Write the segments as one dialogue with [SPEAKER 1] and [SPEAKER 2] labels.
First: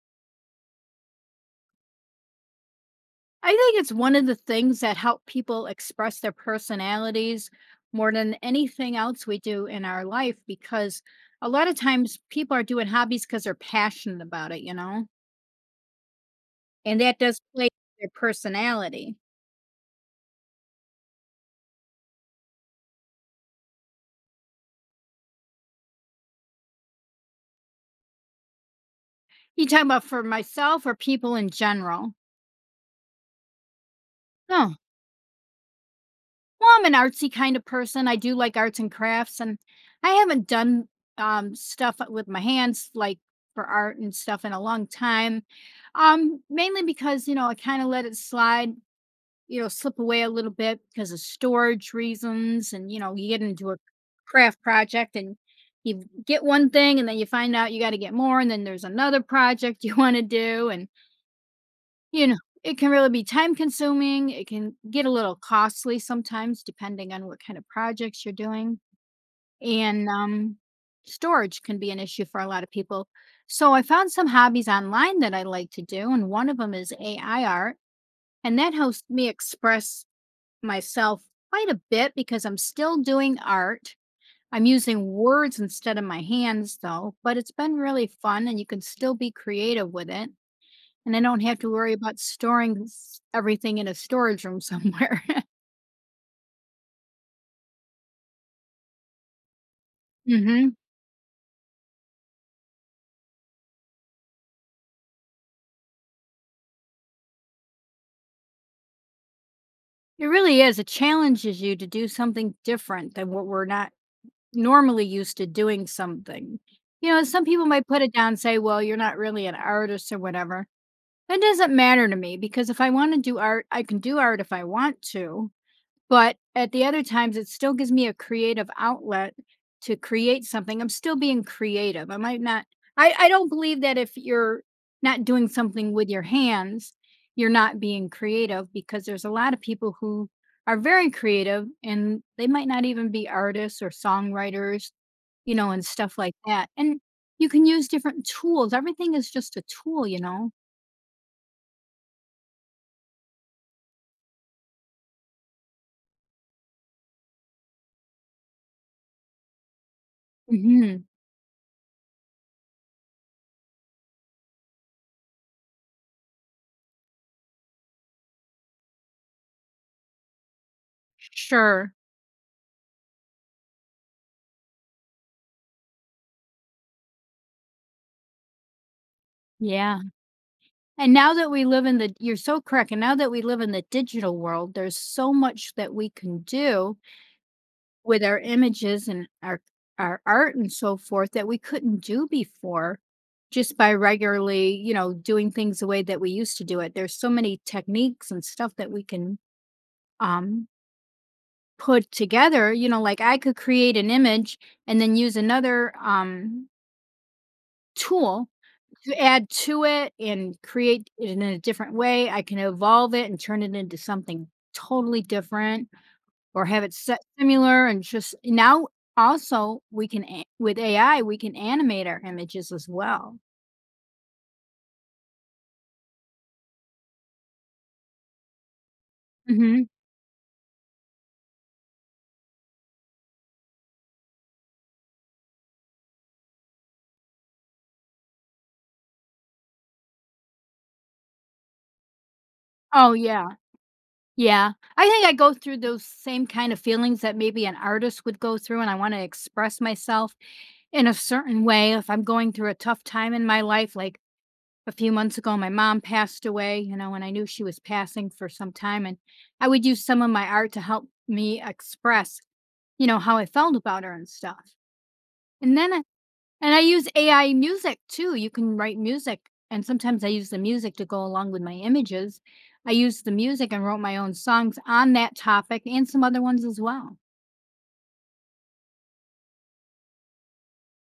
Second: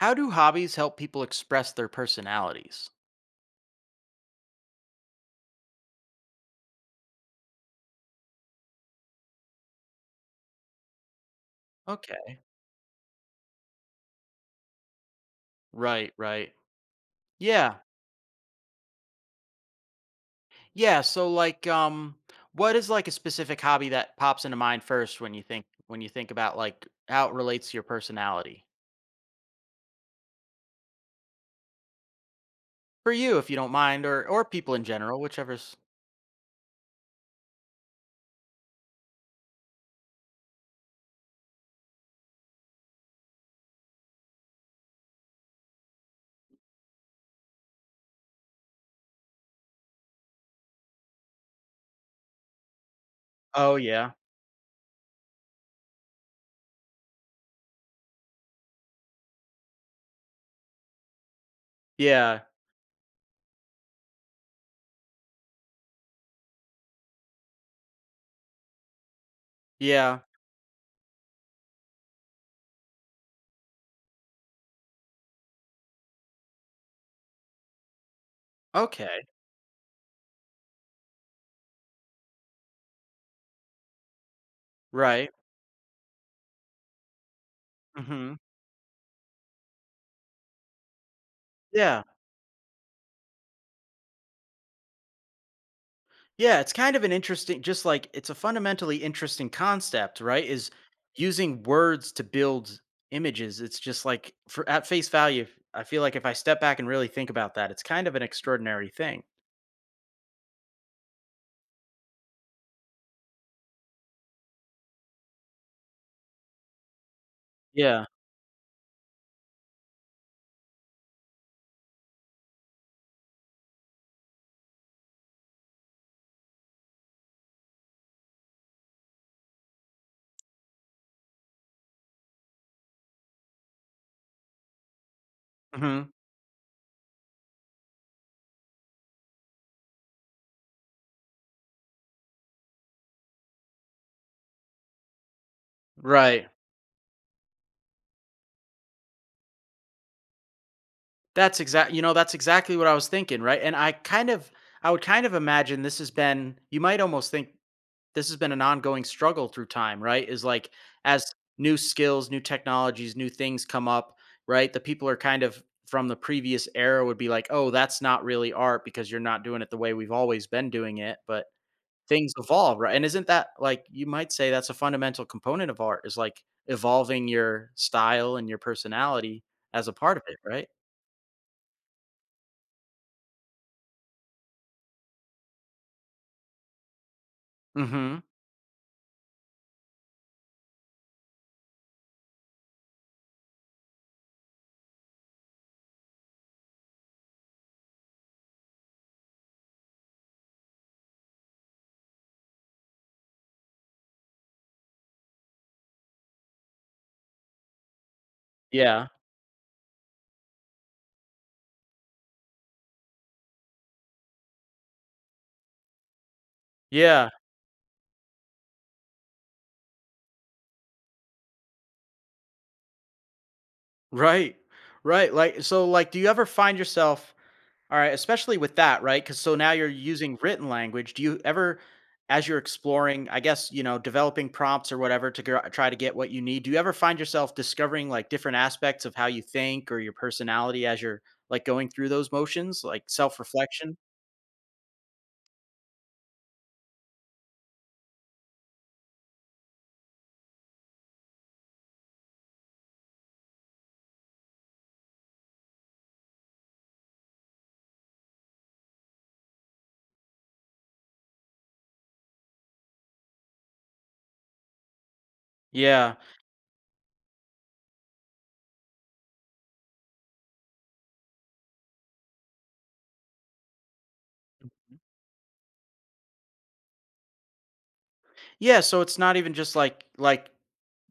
[SPEAKER 1] How do hobbies help people express their personalities?
[SPEAKER 2] I think it's one of the things that help people express their personalities more than anything else we do in our life because a lot of times
[SPEAKER 1] Okay.
[SPEAKER 2] people are doing hobbies because they're passionate about it, you know,
[SPEAKER 1] Right, right.
[SPEAKER 2] and that does play
[SPEAKER 1] Yeah.
[SPEAKER 2] their personality.
[SPEAKER 1] Yeah, so what is like a specific hobby that pops into mind first when you think about like how it relates to your personality?
[SPEAKER 2] You talking about for myself or people in general?
[SPEAKER 1] For you if you don't mind or people
[SPEAKER 2] No.
[SPEAKER 1] in general, whichever's.
[SPEAKER 2] Well, I'm an artsy kind of person. I do like arts and crafts, and I haven't done stuff with my hands like for art and stuff in a long time. Mainly because you know I kind of let it slide, you know, slip away a little bit because of storage reasons, and you know, you get into
[SPEAKER 1] Oh
[SPEAKER 2] a
[SPEAKER 1] yeah.
[SPEAKER 2] craft project and you get one thing, and then you find out you got to get more, and then there's another project you want to do, and you know,
[SPEAKER 1] Yeah.
[SPEAKER 2] it can really be time consuming. It can get a little costly sometimes, depending on what kind of projects you're doing. And
[SPEAKER 1] Yeah.
[SPEAKER 2] storage can be an issue for a lot of people. So I found some hobbies online that I like to do. And one of them is AI art. And that helps
[SPEAKER 1] Okay.
[SPEAKER 2] me express myself quite a bit because I'm still doing art. I'm using
[SPEAKER 1] Right.
[SPEAKER 2] words instead of my hands, though, but it's been really
[SPEAKER 1] Mhm.
[SPEAKER 2] fun and you can still be creative with it. And I don't have to worry
[SPEAKER 1] Yeah.
[SPEAKER 2] about storing s everything in a storage room somewhere.
[SPEAKER 1] Yeah, it's kind of an interesting just like it's a fundamentally interesting concept, right? Is
[SPEAKER 2] Mhm.
[SPEAKER 1] using words to build images. It's just like for at face value, I feel like if I step back and really think about that, it's kind of an extraordinary thing.
[SPEAKER 2] It really is, it challenges you to do something different than what we're not normally used to doing something. You know, some people might put
[SPEAKER 1] Yeah.
[SPEAKER 2] it down and say, "Well, you're not really an artist or whatever." That doesn't matter to me because if I wanna do art, I can do art if I want to. But at the other times, it still gives me a creative outlet to create something. I'm still being creative. I might not, I don't believe that if you're not doing something with
[SPEAKER 1] Hmm.
[SPEAKER 2] your hands, you're not being creative because there's a lot of people who are very creative and they might not even be artists or songwriters, you know, and stuff like
[SPEAKER 1] Right.
[SPEAKER 2] that. And you can use different tools. Everything is just a tool, you know?
[SPEAKER 1] That's exact. That's exactly what I was thinking. Right. And I kind of, I would kind of imagine this has been. You might almost think this has been an ongoing struggle through time, right? Is like
[SPEAKER 2] Hmm.
[SPEAKER 1] as new skills, new technologies, new things come up, right? The people are kind of from the previous era would be like, "Oh, that's not really art because you're not doing it the way we've always been doing it." But
[SPEAKER 2] Sure.
[SPEAKER 1] things evolve, right? And isn't that like you might say that's a fundamental component of art is like evolving your style and your personality as a
[SPEAKER 2] Yeah.
[SPEAKER 1] part of it, right?
[SPEAKER 2] And now that we live in the you're so correct, and now that we live in the digital world, there's so much that we can do
[SPEAKER 1] Mhm.
[SPEAKER 2] with our images and our art and so forth that we couldn't do before just by regularly, you know, doing things the way that we used to do it. There's so many techniques and stuff that we can um put together, you know, like I could create an image and then use another tool
[SPEAKER 1] Yeah.
[SPEAKER 2] to add to it and create it in a different way. I can evolve it and turn it into something totally different or have it set
[SPEAKER 1] Yeah.
[SPEAKER 2] similar and just now also we can a with AI, we can animate our images as well.
[SPEAKER 1] Right. Right. Like so like do you ever find yourself. Alright, especially with that, right? Because so now
[SPEAKER 2] Mhm.
[SPEAKER 1] you're using written language. Do you ever as you're exploring, I guess, you know, developing prompts or whatever to gr try to get what you need, do you ever find yourself discovering, like, different aspects of how you think or your personality as you're, like, going through those motions, like
[SPEAKER 2] Oh, yeah.
[SPEAKER 1] self-reflection?
[SPEAKER 2] Yeah. I think I go through those same kind of feelings that maybe an artist would go through, and I wanna express myself in a certain way if I'm going through a tough time in my life, like, a few months ago, my mom passed away, you know, and I knew she was passing for some time. And I would use some of my art to help me express, you know, how I felt about her and stuff. And then I,
[SPEAKER 1] Yeah.
[SPEAKER 2] and I use AI music too. You can write music. And sometimes I use the music to go along with my images. I used the music and wrote my own songs on that topic and some other ones as well.
[SPEAKER 1] Yeah, so it's not even just like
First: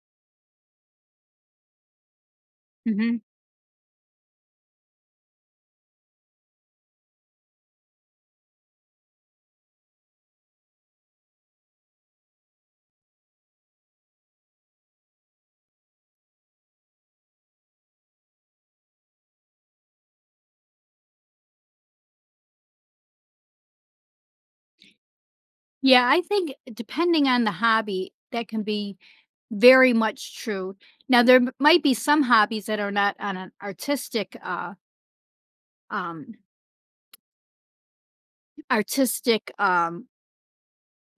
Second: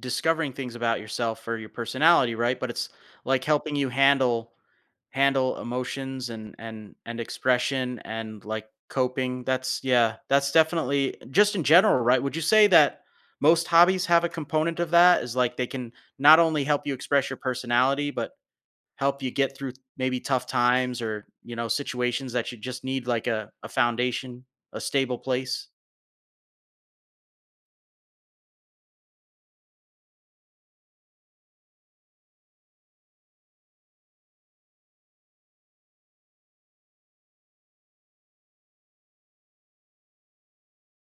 [SPEAKER 1] discovering things about yourself or your personality, right? But it's,
[SPEAKER 2] Hmm.
[SPEAKER 1] like, helping you handle emotions and expression and like coping. That's yeah that's definitely just in general right would you say that most hobbies have a component of that is like they can not only help you express your personality but help you get through maybe tough times or you know situations that you just need like a foundation, a stable place.
[SPEAKER 2] Yeah, I think depending on the hobby, that can be very much true. Now, there m- might be some hobbies that are not on an artistic, um, artistic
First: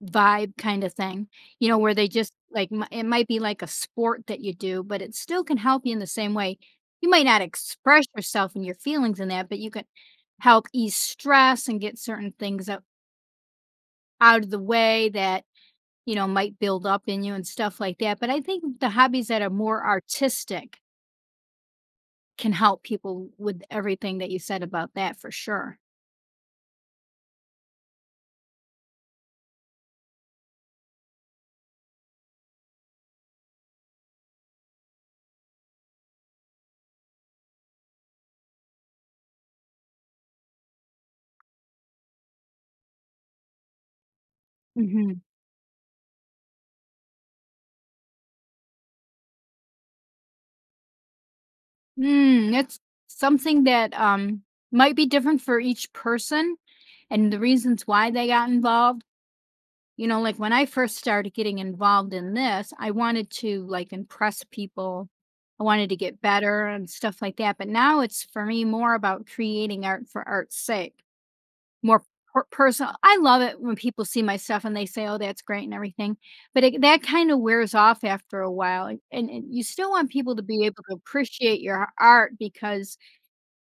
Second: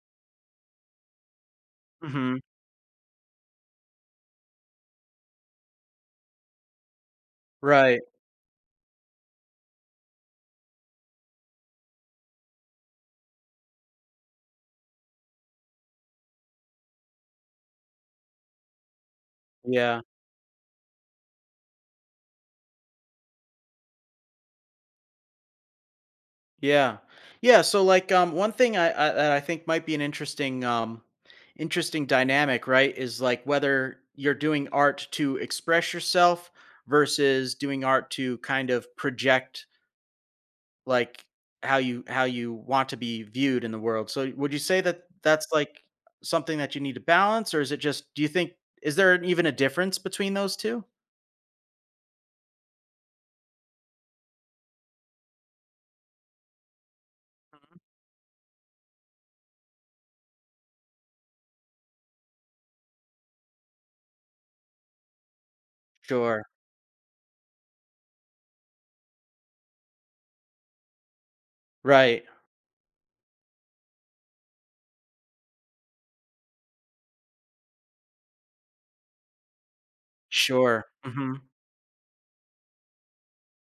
[SPEAKER 2] vibe kind of thing. You know, where they just
[SPEAKER 1] Hmm.
[SPEAKER 2] like m- it might be like a sport that you do, but it still can help you in the same way. You might not
[SPEAKER 1] Right.
[SPEAKER 2] express yourself and your feelings in that, but you can help ease stress and get certain things out, out of the way that you know, might build up in you and stuff like that. But I think the hobbies that are more
[SPEAKER 1] Yeah.
[SPEAKER 2] artistic can help people with everything that you said about that for sure.
[SPEAKER 1] Yeah. Yeah, so one thing I that I think might be an interesting dynamic, right, is like whether you're doing art to express yourself versus doing art to kind of project like how you want to be viewed in the world. So would you say that
[SPEAKER 2] Hmm.
[SPEAKER 1] that's like something that you need to balance or is it just do you think is there even a difference between those two?
[SPEAKER 2] It's something that might be different for each person and the
[SPEAKER 1] Mhm.
[SPEAKER 2] reasons why they got involved. You know, like when I first started getting involved in this, I wanted to like impress people. I wanted to get
[SPEAKER 1] Sure.
[SPEAKER 2] better and stuff like that. But now it's for me more about creating art for art's sake. More
[SPEAKER 1] Right.
[SPEAKER 2] per personal. I love it when people see my stuff and they say, "Oh, that's great," and everything, but it that kinda wears off after a while, and you still want people to be able
[SPEAKER 1] Sure.
[SPEAKER 2] to
[SPEAKER 1] Hmm.
[SPEAKER 2] appreciate your art because,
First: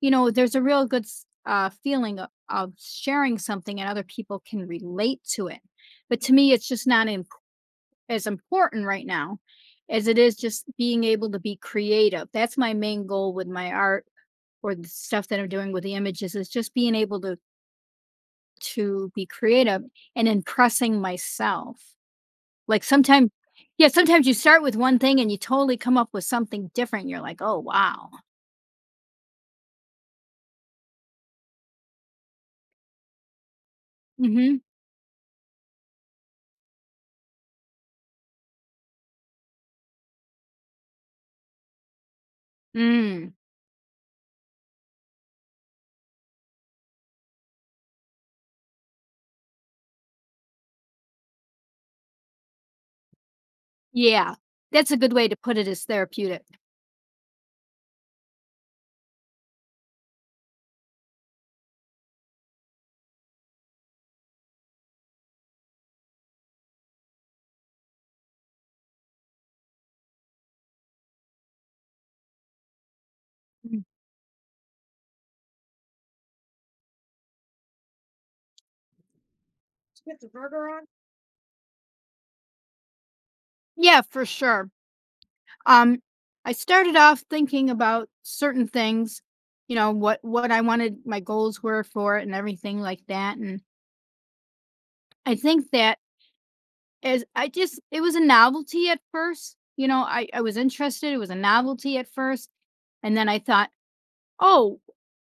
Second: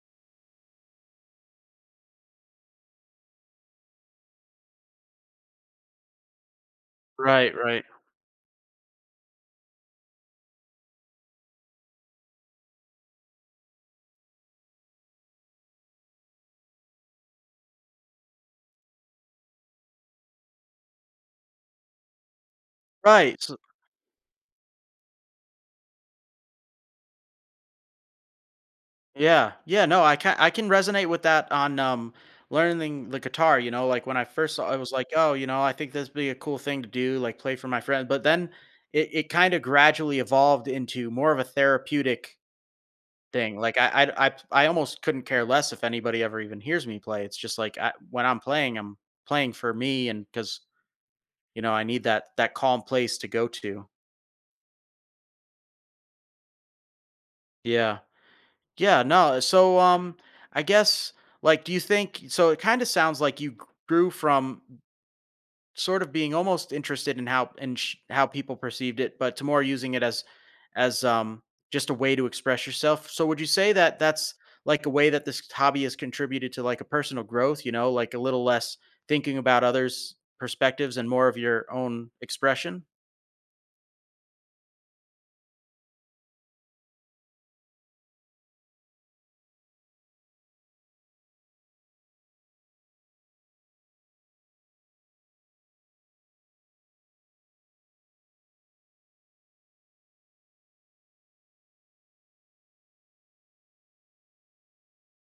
[SPEAKER 2] you know, there's a real good s feeling o of sharing something and other people can relate to it, but to me, it's just not imp
[SPEAKER 1] Right. Right.
[SPEAKER 2] as important right now as it is just being able to be creative. That's my main goal with my art or the stuff that I'm doing with the images is just being able to be creative and impressing myself. Like sometimes
[SPEAKER 1] Right.
[SPEAKER 2] yeah, sometimes you start with one thing and you totally come up with something different. You're like, "Oh, wow."
[SPEAKER 1] Yeah, yeah, no, I can resonate with that on learning the guitar, you know, like when I first
[SPEAKER 2] Mhm.
[SPEAKER 1] saw I was like, oh, you know, I think this would be a cool thing to do, like play for my friend. But then it kind of gradually evolved into more of a therapeutic
[SPEAKER 2] Mm.
[SPEAKER 1] thing. Like I almost couldn't care less if anybody ever even hears me play. It's just like I, when I'm playing for me and because you know I need that calm place to go to.
[SPEAKER 2] Yeah. That's a good way to put it as therapeutic.
[SPEAKER 1] Yeah. Yeah, no. So, I guess, like, do you think? So, it kind of sounds like you grew from sort of being almost interested in how and how people perceived it, but to more using it as, as just a way to express yourself. So, would you say
[SPEAKER 2] Mm.
[SPEAKER 1] that that's like a way that this hobby has contributed to like a personal growth? You know, like a little less thinking about others'
[SPEAKER 2] Get the burger on?
[SPEAKER 1] perspectives and more of your own expression.
[SPEAKER 2] Yeah, for sure. Um, I started off thinking about certain things, you know, what I wanted my goals were for it and everything like that, and I think that as I just it was a novelty at first, you know, I was interested, it was a novelty at first, and then I thought, "Oh,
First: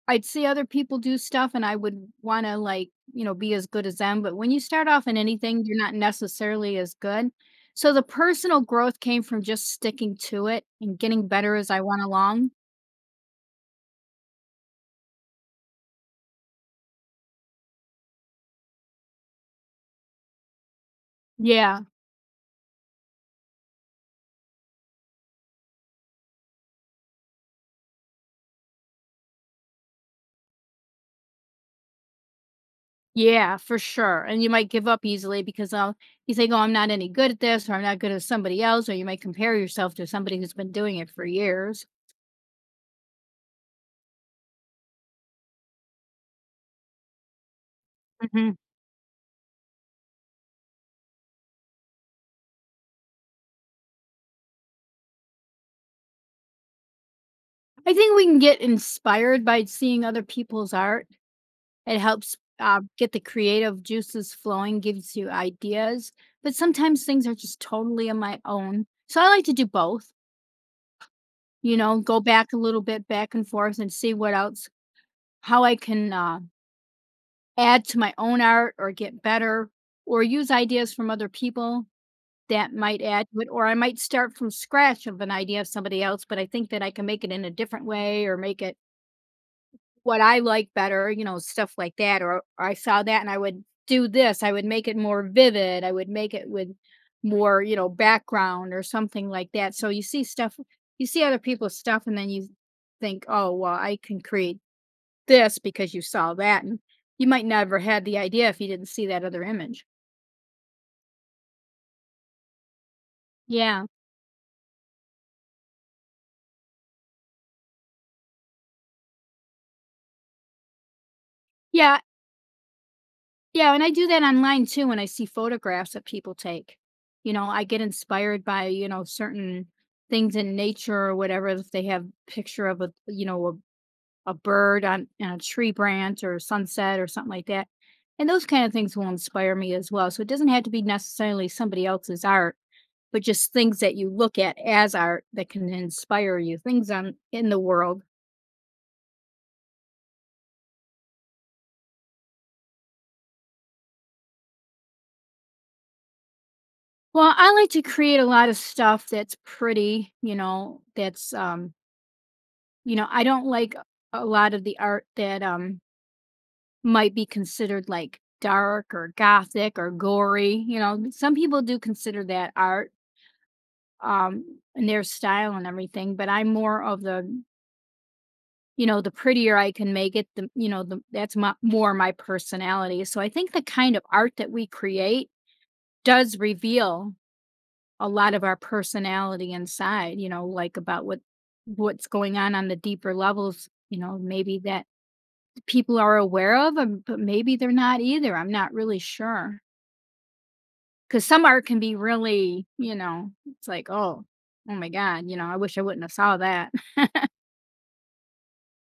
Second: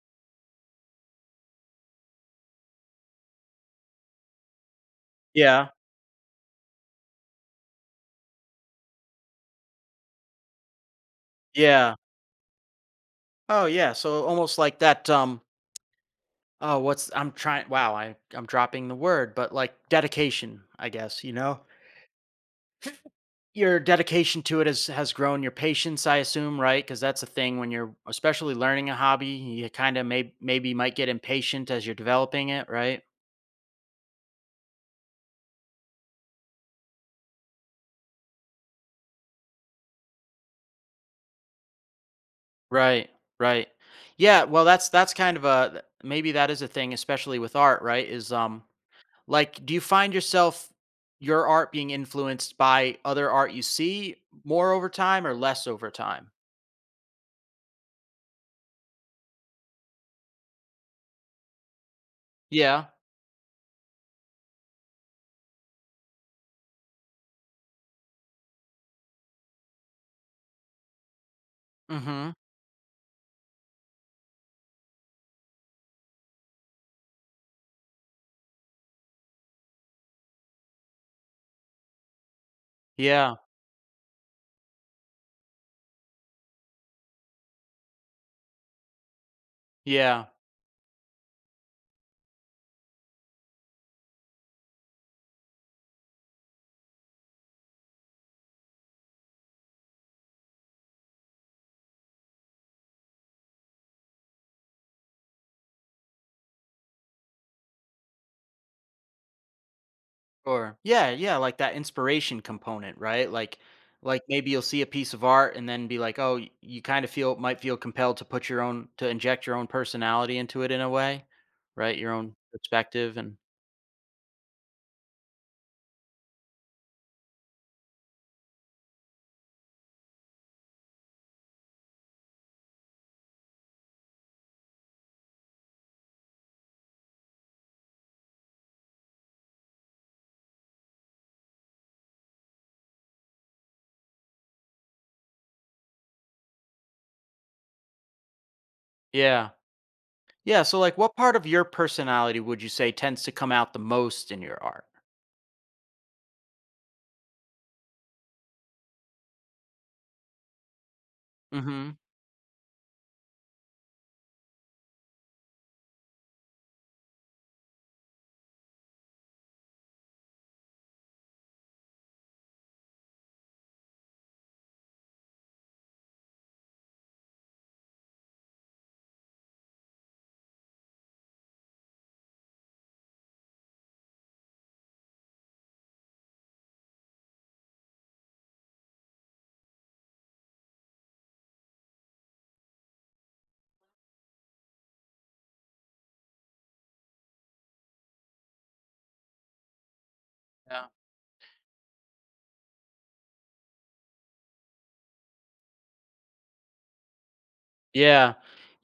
[SPEAKER 2] I'd see other people do stuff and I would wanna, like, you know, be as good as them," but when you start off in anything,
[SPEAKER 1] Yeah.
[SPEAKER 2] you're not necessarily as good. So, the personal growth came from just sticking to it and getting better as I
[SPEAKER 1] Yeah.
[SPEAKER 2] went along.
[SPEAKER 1] Oh, yeah. So almost like that. Oh, what's I'm trying wow, I'm dropping the word, but like dedication, I guess, you know?
[SPEAKER 2] Yeah.
[SPEAKER 1] Your dedication to it has grown your patience, I assume, right? Cuz that's a thing when you're especially learning a hobby, you kind of maybe might get impatient as you're developing it, right?
[SPEAKER 2] Yeah, for sure, and you might give up easily because, you think, "Oh, I'm not any good at this," or, "I'm not good as somebody else," or you might compare yourself to somebody who's been doing it for years.
[SPEAKER 1] Right. Right. Yeah, well that's kind of a maybe that is a thing especially with art, right? Is
[SPEAKER 2] Mhm.
[SPEAKER 1] like do you find yourself your art being influenced by other art you see more over time or less over time?
[SPEAKER 2] I think we can get inspired by seeing other people's art. It helps
[SPEAKER 1] Yeah.
[SPEAKER 2] get the creative juices flowing, gives you ideas. But sometimes things are just totally on my own. So I like to do both, you know, go
[SPEAKER 1] Mhm.
[SPEAKER 2] back a little bit back and forth and see what else, how I can add to my own art or get better or use ideas from other people that might add
[SPEAKER 1] Yeah,
[SPEAKER 2] to it. Or I might start from scratch of an idea of somebody else, but I think that I can make it in a different way or make it what
[SPEAKER 1] yeah,
[SPEAKER 2] I like better, you know, stuff like that, or I saw that and I would do this, I would make it more vivid, I would make it with more, you know, background or something like that. So you see stuff, you see other people's stuff, and then you think, oh, well, I can create this because you saw that. And you might never had the idea if you didn't see that other image.
[SPEAKER 1] yeah, yeah, like that inspiration component, right?
[SPEAKER 2] Yeah.
[SPEAKER 1] Like maybe you'll see a piece of art and then be like, oh, you kind of feel might feel compelled to put your own to inject your own personality into it in a way, right?
[SPEAKER 2] Yeah.
[SPEAKER 1] Your own perspective and
[SPEAKER 2] Yeah, and I do that online too when I see photographs that people take. You know, I get inspired by, you know, certain things in nature or whatever. If they have picture of a, you know, a bird on a tree branch or a sunset or something like that. And those kind of things will inspire me as well. So it doesn't have to be necessarily somebody else's art, but just things that you look at as art that can inspire you, things on in the world.
[SPEAKER 1] yeah, yeah. So like, what part of your personality would you say tends to come out the most in your art?
[SPEAKER 2] Well, I like to create a lot of stuff that's pretty, you know, that's
[SPEAKER 1] Mm-hmm.
[SPEAKER 2] you know, I don't like a lot of the art that, might be considered, like, dark or gothic or gory, you know, some people do consider that art, and their style and everything, but I'm more of the you know, the prettier I can make it, the you know, the that's my more my personality, so I think the kind of art that we create does reveal a lot of our personality inside, you know, like, about what what's going on the deeper levels, you know, maybe that people are aware of 'em, but maybe they're not either, I'm not really sure
[SPEAKER 1] Yeah.
[SPEAKER 2] because some art can be really, you know, it's like, "Oh, oh my god," you know, "I wish I wouldn't have saw that."
[SPEAKER 1] Yeah.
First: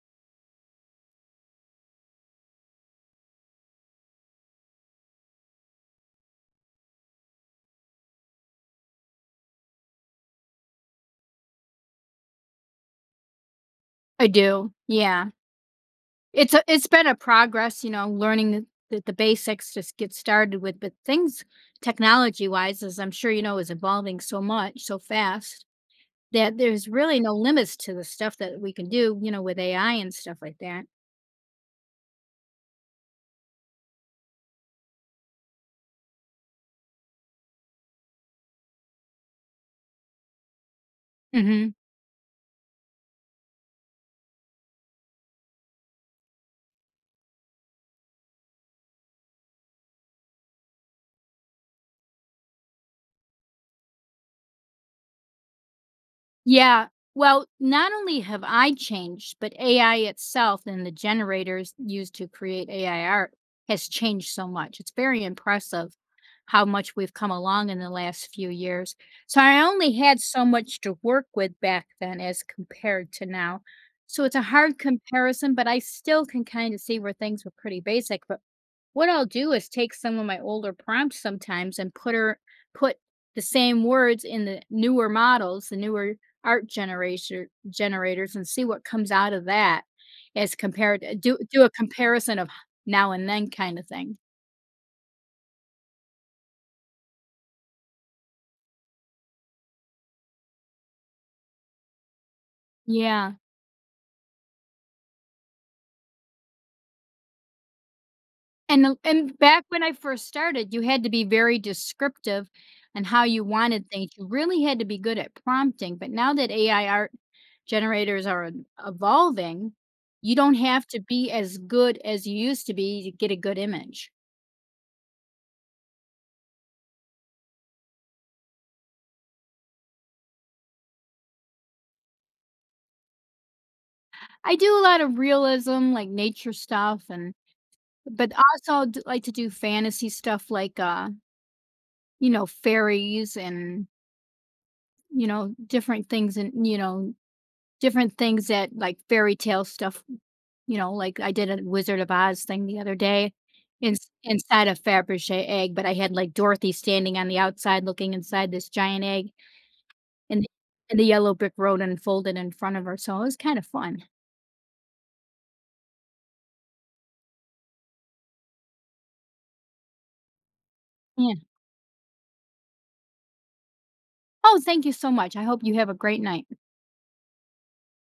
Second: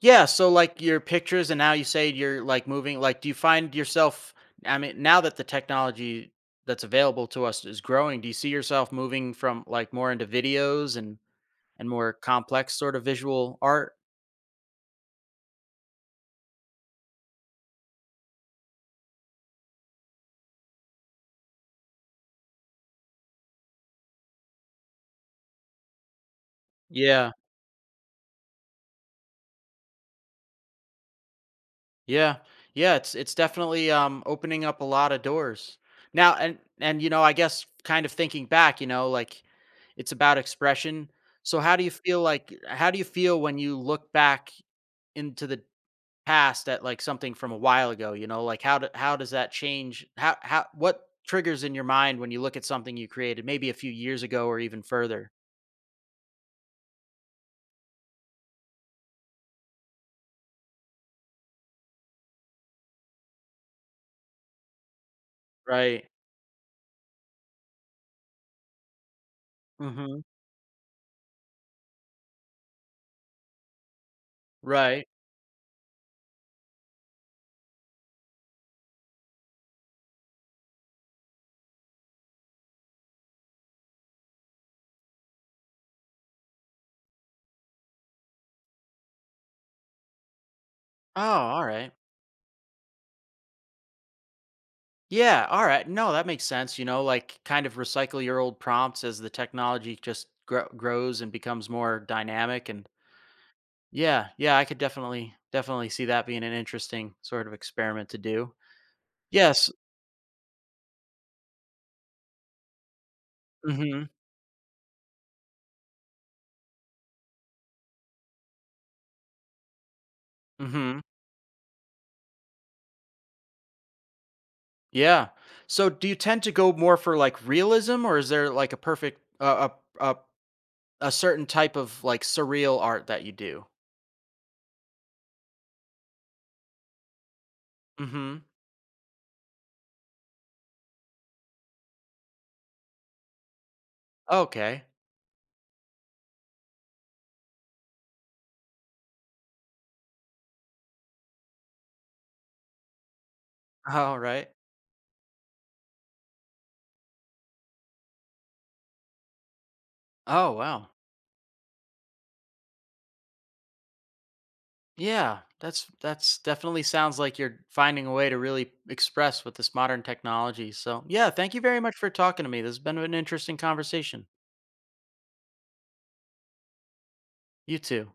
[SPEAKER 1] Yeah, so, like, your pictures and now you say you're, like, moving like, do you find yourself. I mean, now that the technology that's available to us is growing, do you see yourself moving from, like, more into videos and more complex sort of visual art?
[SPEAKER 2] I do, yeah. It's a it's been a progress, you know, learning the basics, just get started with, but things technology-wise, as I'm sure you know, is evolving so much, so fast, that there's really
[SPEAKER 1] Yeah.
[SPEAKER 2] no limits to the stuff that we can do, you know, with AI and stuff like that.
[SPEAKER 1] Yeah. Yeah, it's definitely, opening up a lot of doors. Now and, you know, I guess kind of thinking back, you know, like, it's about expression. So
[SPEAKER 2] Mhm.
[SPEAKER 1] how do you feel like how do you feel when you look back into the past at like something from a while ago, you know, like how do, how does that change? How what triggers in your mind when you look at something you created maybe a few years ago or even further?
[SPEAKER 2] Yeah. Well, not only have I changed, but AI itself and the generators used to create AI art has changed so much. It's very impressive
[SPEAKER 1] Right.
[SPEAKER 2] how much we've come along in the last few years. So I only had
[SPEAKER 1] Mhm.
[SPEAKER 2] so much to work with back then as compared to now. So it's a hard
[SPEAKER 1] Right.
[SPEAKER 2] comparison, but I still can kind of see where things were pretty basic. But what I'll do is take some of my older prompts sometimes and put her put the same words in the newer models, the newer art generator generators and see what comes out of that as compared
[SPEAKER 1] Oh,
[SPEAKER 2] do do
[SPEAKER 1] all
[SPEAKER 2] a
[SPEAKER 1] right.
[SPEAKER 2] comparison of now and then kind of thing.
[SPEAKER 1] Yeah, all right. No, that makes sense, you know, like kind of recycle your old prompts as the technology just grows and becomes more dynamic and
[SPEAKER 2] Yeah.
[SPEAKER 1] yeah, yeah, I could definitely see that being an interesting sort of experiment to do.
[SPEAKER 2] And back
[SPEAKER 1] Yes.
[SPEAKER 2] when I first started, you had to be very descriptive on how you wanted
[SPEAKER 1] Mhm.
[SPEAKER 2] things. You really had to be good at prompting, but now that AI art generators are en evolving, you don't have to
[SPEAKER 1] Mhm.
[SPEAKER 2] be as good as you used to be to get a good image.
[SPEAKER 1] Yeah. So do you tend to go more for like realism or is there like a perfect a a a certain type of like surreal art that you do?
[SPEAKER 2] I do a lot of realism, like nature stuff and but
[SPEAKER 1] Mhm.
[SPEAKER 2] also d like to do fantasy stuff like, you know, fairies and,
[SPEAKER 1] Okay.
[SPEAKER 2] you know, different things and, you know, different things that like fairy tale stuff you know, like, I did a Wizard of Oz thing the other day in
[SPEAKER 1] All right.
[SPEAKER 2] inside a Fabergé egg, but I had, like, Dorothy standing on the outside looking inside this giant egg, and the
[SPEAKER 1] Oh, wow.
[SPEAKER 2] and the yellow brick road unfolded in front of her, so it was kinda fun.
[SPEAKER 1] Yeah, that's definitely sounds like you're finding a way to really express with this modern technology. So, yeah,
[SPEAKER 2] Yeah.
[SPEAKER 1] thank you very much for talking to me. This has been an interesting conversation.
[SPEAKER 2] Oh, thank you so much. I hope you have a great night.
[SPEAKER 1] You too.